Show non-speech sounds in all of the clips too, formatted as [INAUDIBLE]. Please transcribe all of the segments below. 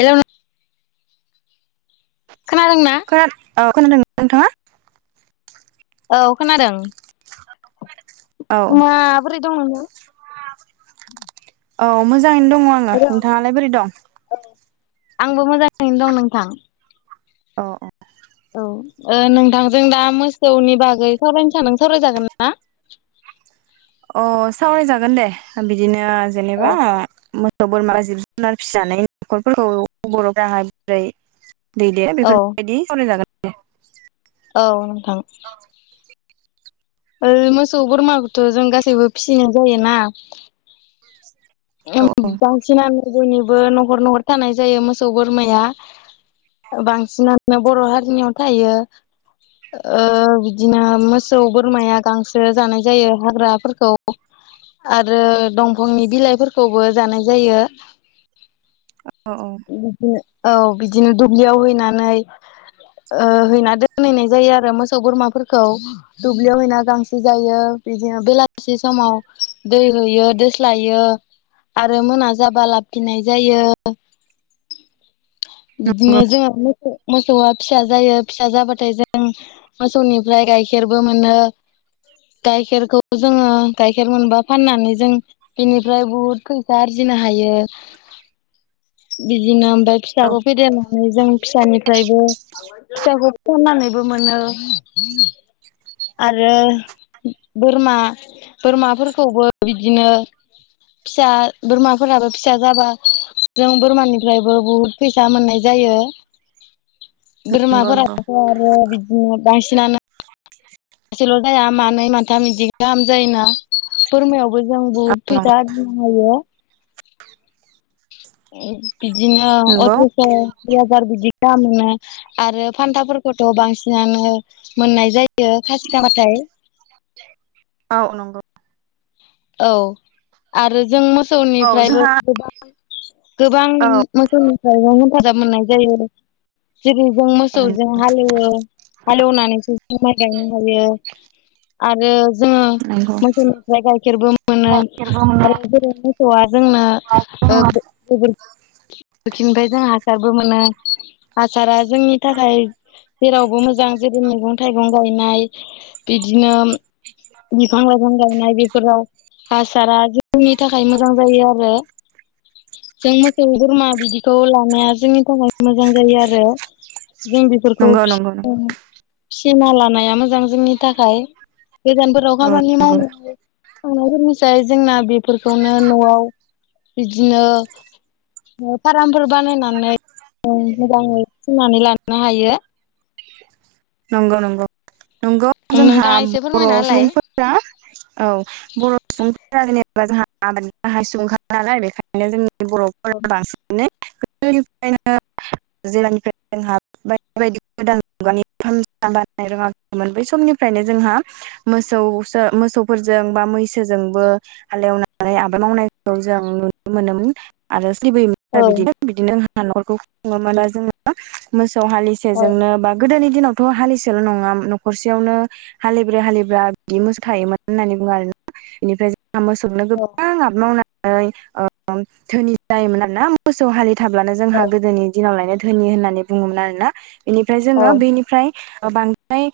Hello खोनादोंना खोना औ खोनादोंना नोंथाङा औ खोनादों औ माबोरै दं नोंजों औ मोजाङैनो दङ आङो नोंथां? नोंथाङालाय बोरै दं आंबो मोजाङैनो दं नोंथां अ औ नोंथांजों दा मोसौनि बागै सावरायनो सानदों सावराय जागोनना अ सावरायजागोन दे बिदिनो जेनेबा औ मोसौ बोरमा जिब जुनार फिसिनानै न'खरफोरखौ बर'फोराहाय बोरै दैदे बेफोरबायदि सावराय जागोन औ नोंथां ओ मोसौ बोरमाखौथ' जों गासैबो फिसिनाय जायोना औ बांसिनानो बयनिबो न'हर नहर थानाय जायो मोसौ बोरमाया बांसिनानो बर' हारिनियाव थायो बिदिनो मोसौ बोरमाया गांसो जानाय जायो हाग्राफोरखौ आरो दंफांनि बिलाइफोरखौबो जानाय जायो औ-औ बिदिनो औ बिदिनो दुब्लियाव हैनानै ओ हैना दोनहैनाय जायो आरो मोसौ बोरमाफोरखौ दुब्लियाव हैना गांसो जायो बिदिनो बेलासि समाव दै होयो दोस्लायो आरो मोना जाबा लाब फिननाय जायो बिदिनो नंगौ जोंहा मोसौ मोसौआ फिसा जायो फिसा जाबाथाय जों मोसौनिफ्राय गाइखेरबो मोनो गाइखेरखौ जोङो गाइखेर मोनबा फाननानै जों बिनिफ्राय बुहुद फैसा आरजिनो हायो बिदिनो ओमफ्राय औ फिसाखौ फेदेरनानै जों फिसानिफ्रायबो फिसाखौ फाननानैबो मोनो आरो बोरमा बोरमाफोरखौबो बिदिनो फिसा बोरमाफोराबो फिसा जाबा जों बोरमानिफ्रायबो बुहुद फैसा मोननाय जायो नंगौ नंगौ बोरमाफोराबोथ' आरो बिदिनो बांसिनानो सासेल' जाया मानै माथाम इदि गाहाम जायोना बोरमायावबो जों औ बहुद नंगौ फैसा आरजिनो होायो बिदिनो नंगौ अथ्र'स' दुइ हाजार बिदि गामो आरो फान्थाफोरखौथ' बांसिनानो मोननाय जायो खासिखामबाथाय औ नंगौ औ आरो जों औ मोसौनिफ्रायबो जोंहा गोबां गोबां मोसौनिफ्रायनो हेफाजाब मोननाय जायो जेरै जों मोसौजों हालेवो हालेवनानैसो जों माइ गायनो हायो आरो जोङो नंगौ मोसौनिफ्राय गाइखेर बो मोनो आरो जेरै मोसौआ जोंनो गोबोरखिनिफ्राय जों हासारबो मोनो हासारा जोंनि थाखाय जेरावबो मोजां जेरै मैगं थाइगं गायनाय बिदिनो बिफां लाइफां गायनाय बे फोराव हासारा जोंनि थाखाय मोजां जायो आरो जों मोसौ बोरमा बिदिखौ लानाया जोंनि थाखाय मोजां जायो आरो जों बेफोरखौ नंगौ नंगौ नंगौ फिनो फिना लानाया मोजां जोंनि थाखाय गोजानफोराव औ खामानि नंगौ मावनो थांनायफोरनिसाय जोंना बेफोरखौनो न'आव बिदिनो फार्मफोर बानायनानै मोजाङै फिनानै लानो हायो नंगौ नंगौ नंगौ जोंहा नोंथाङा एसे बर' फोरमायना होलाय सुबुंफोर फोरा औ बर' सुबुंफोरा जेनेबा जोंहा आबादनि गाहाय सुबुं नालाय बेखायनो जोंनि औ बर'फोरा बांसिनै गोदोनिफ्रायनो [UNINTELLIGIBLE] निफ्राय जोंहा बायदि बायदि गोदान [UNINTELLIGIBLE] बानायनो रोङाखैमोन बै समनिफ्रायनो जोंहा मोसौ मोसौफोरजों बा मैसोजोंबो हालेवनानै आबाद मावनायखौ जों नुनो मोनोमोन आरो सोलिबोयोमोन आरो औ बिदिनो बिदिनो जोंहा नखरखौ खुङोमोन आरो जोङो मोसौ औ हालिसेजोंनो बा गोदोनि दिनावथ' हालिसेल' नङा न'खरसेयावनो हालिब्रै हालिबा बिदि मोसौ थायोमोन होननानै बुङो आरोना बेनिफ्राय जों मोसौनो औ गोबां आबाद मावनानै धोनि जायोमोन आरोना मोसौ हालि थाब्लानो जोंहा औ गोदोनि दिनाव लायनो धोनि होननानै बुङोमोन आरोना बेनिफ्राय औ जोङो बेनिफ्राय बांद्राय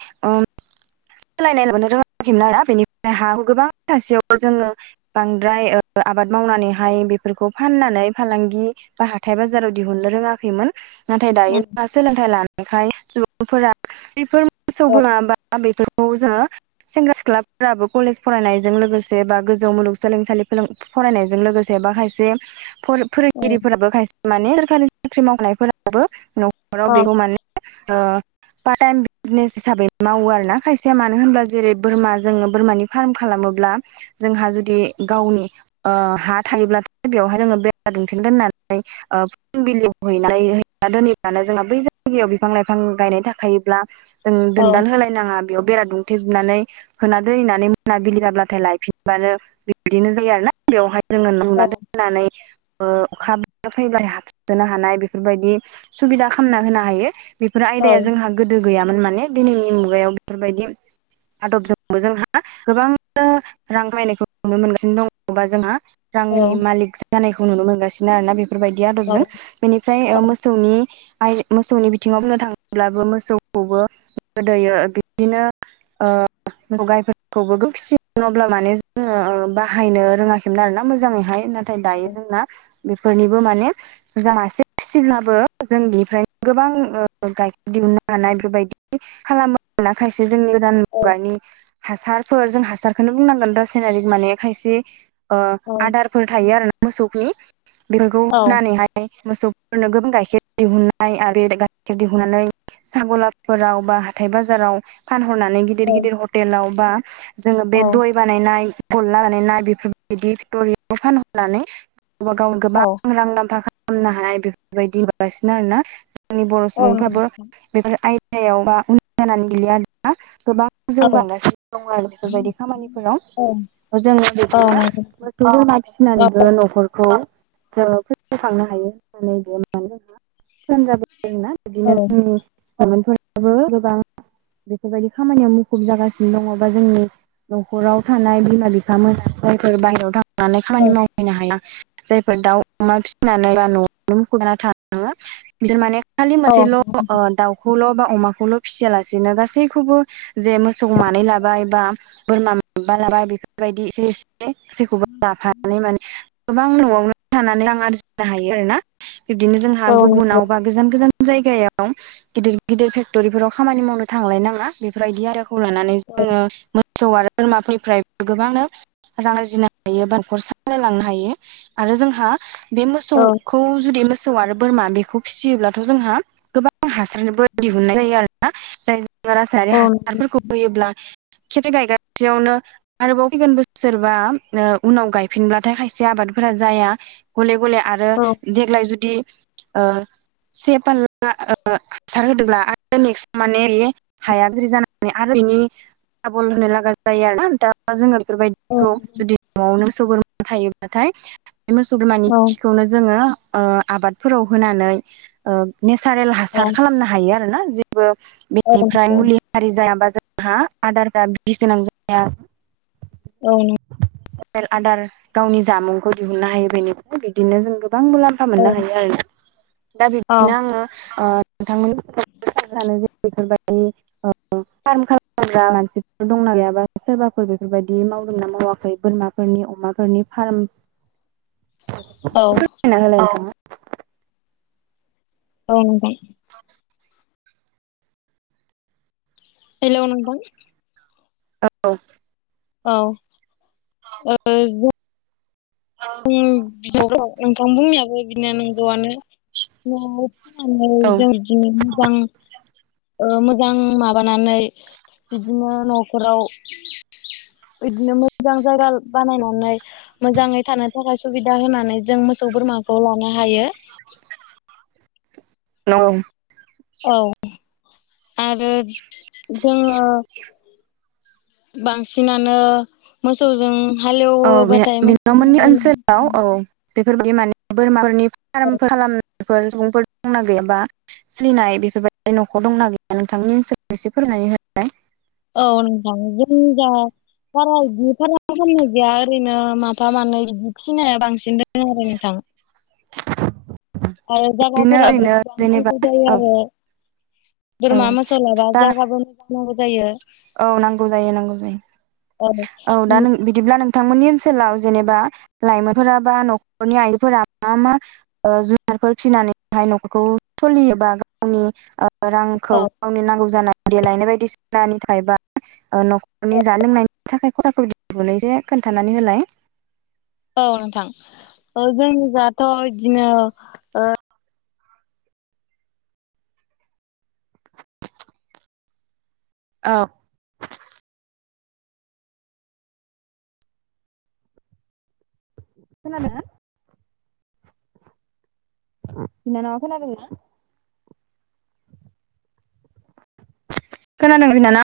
सोलायनाय नुबोनो रोङाखैमोन आरोना बेनिफ्राय हा हु गोबां थासेयावबो जोङो बांद्राय आबाद मावनानैहाय बेफोरखौ फाननानै फालांगि बा हाथाय बाजाराव दिहुननो रोङाखैमोन नाथाय दायो जोंहा सोलोंथाइ लानायखाय सुबुंफोरा बेफोर मोसौ औ बोरमा बा बेफोर औ जोङो सेंग्रा सिख्लाफोराबो कलेज फरायनायजों लोगोसे बा गोजौ मुलुगसोलोंसालि [UNINTELLIGIBLE] फरायनायजों लोगोसे बा खायसे औ फोरोंगिरिफोराबो खायसे माने सोरखारि साख्रि मावनायफोराबो न'खराव बेखौ माने ओ पार्ट टाइम बिजनेस हिसाबै मावो आरोना खायसेया मानो होनोब्ला जेरै बोरमा जोङो बोरमानि फार्म खालामोब्ला जोंहा जुदि गावनि हा थायोब्लाथाय' बेवहाय जोङो बेरा दुमथेना दोननानै फुंबिलियाव हैनानै दोनहैबानो जोंना बै जायगायाव बिफां लाइफां गायनाय थाखायोब्ला जों दोनदाल होलाय नाङा बेयाव बेरा दुमथेजोबनानै होना दोनहैनानै मोनाबिलि जाब्लाथाय लायफिनबानो बिब्दिनो जायो आरो ना बेवहाय जोङो लुना दोननानै अखा फैब्ला हाबसोनो हानाय बेफोरबायदि सुबिदा खालामना होनो हायो। बेफोर औ आयदाया जोंहा गोदो गैयामोन माने दिनैनि मुगायाव बेफोरबायदि आदबजोंबो जोंहा गोबां रां खामायनायखौ नुनो मोनगासिनो दङ बा जोंहा रांनि मालिक जानायखौ नुनो मोनगासिनो आरोना बे बेफोरबायदि आदबजों बेनिफ्राय मोसौनि मोसौनि बिथिङाव बुंनो थाङोब्लाबो मोसौखौबो गोदोयो बिदिनो ओ मोसौ गायफोरखौबो फियोमोन अब्ला माने जोङो बाहायनो रोङाखैमोन आरोना मोजाङैहाय ना नाथाय दायो जोंना बेफोरनिबो माने जों मासे फिसिब्लाबो जों बेनिफ्रायनो गोबां गाइखेर दिहुननो हानाय बेफोरबायदि खालामो ना खायसे जोंनि गोदान मुगानि [UNINTELLIGIBLE] हासारफोर जों हासारखौनो बुंनांगोन रासायनारि माने खायसे आदार फोर थायो आरोना मोसौखौ बे औ होनानैहाय [UNINTELLIGIBLE] मोसौफोरनो गोबां गाइखेर दिहुननाय आरो गाइखेर दिहुननानै साहा गलाफोराव बा हाथाय बाजाराव फानहरनानै गिदिर गिदिर हटेलाव बा जोङो बे दय बानायनाय हनलानानै [UNINTELLIGIBLE] ना बेफोरबायदि फेक्ट'रिखौ फानहरनानै गावबा गावनो गोबां रां मोलाम्फा खालामनो हानाय बेफोरबायदि नोगासिनो आरोना जोंनि बर' सुबुंफ्राबो बेफोर आयदायाव बा उन जानानै गैलिया आरो ना गोबां जौगागासिनो दङ आरो बेफोरबायदि खामानिफोराव जोङो बिदिनो मोसौ बोरमा फिसिनानैबो न'खरखौ ओ फोथांनो हायो होननानै बियो मानो जोंहा फोसाब ना [UNINTELLIGIBLE] बिदिनो औ जोंनि लाइमोनफोराबो बेफोरबायदि खामानियाव मुखुब जागासिनो दङ बा जोंनि न'खराव थानाय बिमा बिफा मोना जायफोर बाहेरायाव थांनानै खामानि औ माव हैनो हाया जायफोर दाउ अमा फिसिनानै ब न'आवनो मुखुब जाना थाङो बिजों माने खालि औ मोनसेल' दाउखौल' बा अमाखौल' फिसियालासेनो गासैखौबो जे मोसौ मानै लाबाय बा बोरमा माबा लाबा बेफोरबायदि एसे एसे जेखौबो लाफानानै माने गोबां न'आवनो थानानै रां आरजिनो हायो आरो ना बिब्दिनो जोंहा नंगौ गुबुनाव बा गोजान गोजान जायगायाव गिदिर गिदिर फेक्ट'रिफोराव खामानि मावनो थांलाय नाङा बेफोरबायदि आइदियाखौ लानानै औ जोङो मोसौ आरो बोरमाफोरनिफ्राय गोबाङानो [UNINTELLIGIBLE] रां आरजिनो हायो बा न'खर सामलायलांनो हायो आरो जोंहा बे औ मोसौखौ जुदि मोसौ आरो बोरमा बेखौ फिसियोब्लाथ' जोंहा गोबां हासार मोनो दिहुननाय जायो आरो ना जाय रासायारि औ नंगौ हासारफोरखौ होयोब्ला खेबसे गायगासेयावनो आरोबाव फैगोन बोसोरबा उनाव गायफिनब्लाथाय खायसे आबादफोरा जाया गले गले आरो औ देग्लाय जुदि से फाल हासार होदोंब्ला आरो नेकस माने हाया जाया [UNINTELLIGIBLE] माने आरो बिनि दाबल होनो लागा जायो आरोन दा मा जोङो [UNINTELLIGIBLE] औ बेफोरबायदिखौ नंगौ जुदि न'आवनो मोसौ बोरमा थायोब्लाथाय बे मोसौ बोरमानि औ खिखौनो जोङो आबादफोराव होनानै नेसारेल औ हासार खालामनो हायो आरोना जेबो बेनिफ्राय नंगौ औ मुलि हारि जायाबा जोंहा आदारफ्रा बिस गोनां जाया [UNINTELLIGIBLE] औ। नो [INAUDIBLE] रेल [UNINTELLIGIBLE] आदार गावनि जामुंखौ दिहुननो हायो बेनिफ्राय बिदिनो जों गोबां मुलाम फा मोननो हायो आरो दा बिदिनो आङो नोंथांमोनखौ [UNINTELLIGIBLE] जा जानो बेफोरबायदि [UNINTELLIGIBLE] फार्म खालामग्रा मानसिफोर दंना गैयाबा सोरबाफोर बेफोरबायदि मावदोंना मावाखै बोरमा फोरनि अमाफोरनि फार्म औ औ [UNINTELLIGIBLE] औ नोंथां औ हेल नोंथां औ औ बिब' नोंथां बुंनायाबो बिनो नंगौआनो [UNINTELLIGIBLE] फाननानै औ जों बिदिनो गोबां [UNINTELLIGIBLE] ओ मोजां माबानानै बिदिनो न'फोराव इदिनो मोजां जायगा बानायनानै मोजाङै थानो थाखाय सुबिदा होनानै जों मोसौ बोरमाखौ लानो हायो। नंगौ औ आरो जोङो बांसिनानो मोसौजों औ बेनो हालेवोबाथाय नोंथांमोननि मोजां ओनसोलाव औ बेफोरबायदि माने बोरमाफोरनि फारामफोर खालाम [UNINTELLIGIBLE] बेफोर सुबुंफोर दंना गैयाबा? [UNINTELLIGIBLE] सोलिनाय बेफोरबायदि न'खर दंना गैया नोंथांनि ओनसोलाव एसे फोरमनानै हो [UNINTELLIGIBLE] औ नोंथां जों जा बारा इदि बारा फाराम खालामनाय गैया ओरैनो माफा मानै इदि फिसिनाया बांसिन दोङो आरो नोंथां। ओमफाय बिदिनो जायगाफोराबो ओरैनो गोबां जेनेबा नांगौ जायो औ आरो। औ बोरमा मोसौ लाबा दा जागाबो मोजां नांगौ जायो। औ नांगौ जायो नांगौ औ जायो औ दा नों बिदिब्ला नोंथांमोननि ओनसोलाव जेनेबा लाइमोनफोरा बा नखरनि आइफोरा मा मा ओ जुनारफोर फिसिनानैहाय नखरखौ सलियो एबा गावनि रांखौ औ गावनि नांगौ जानाय देलायनाय बायदिसिनानि थाखाय बा ओ नखरनि जानाय लोंनायनि थाखाय खरसाखौनो दिहुनो जे खोन्थानानै होलाय। औ नोंथां ओ जोंनिजाथ' इदिनो औ खोनादोंना? बिनानावा खोनादोंना? खोनादों बिनानाव?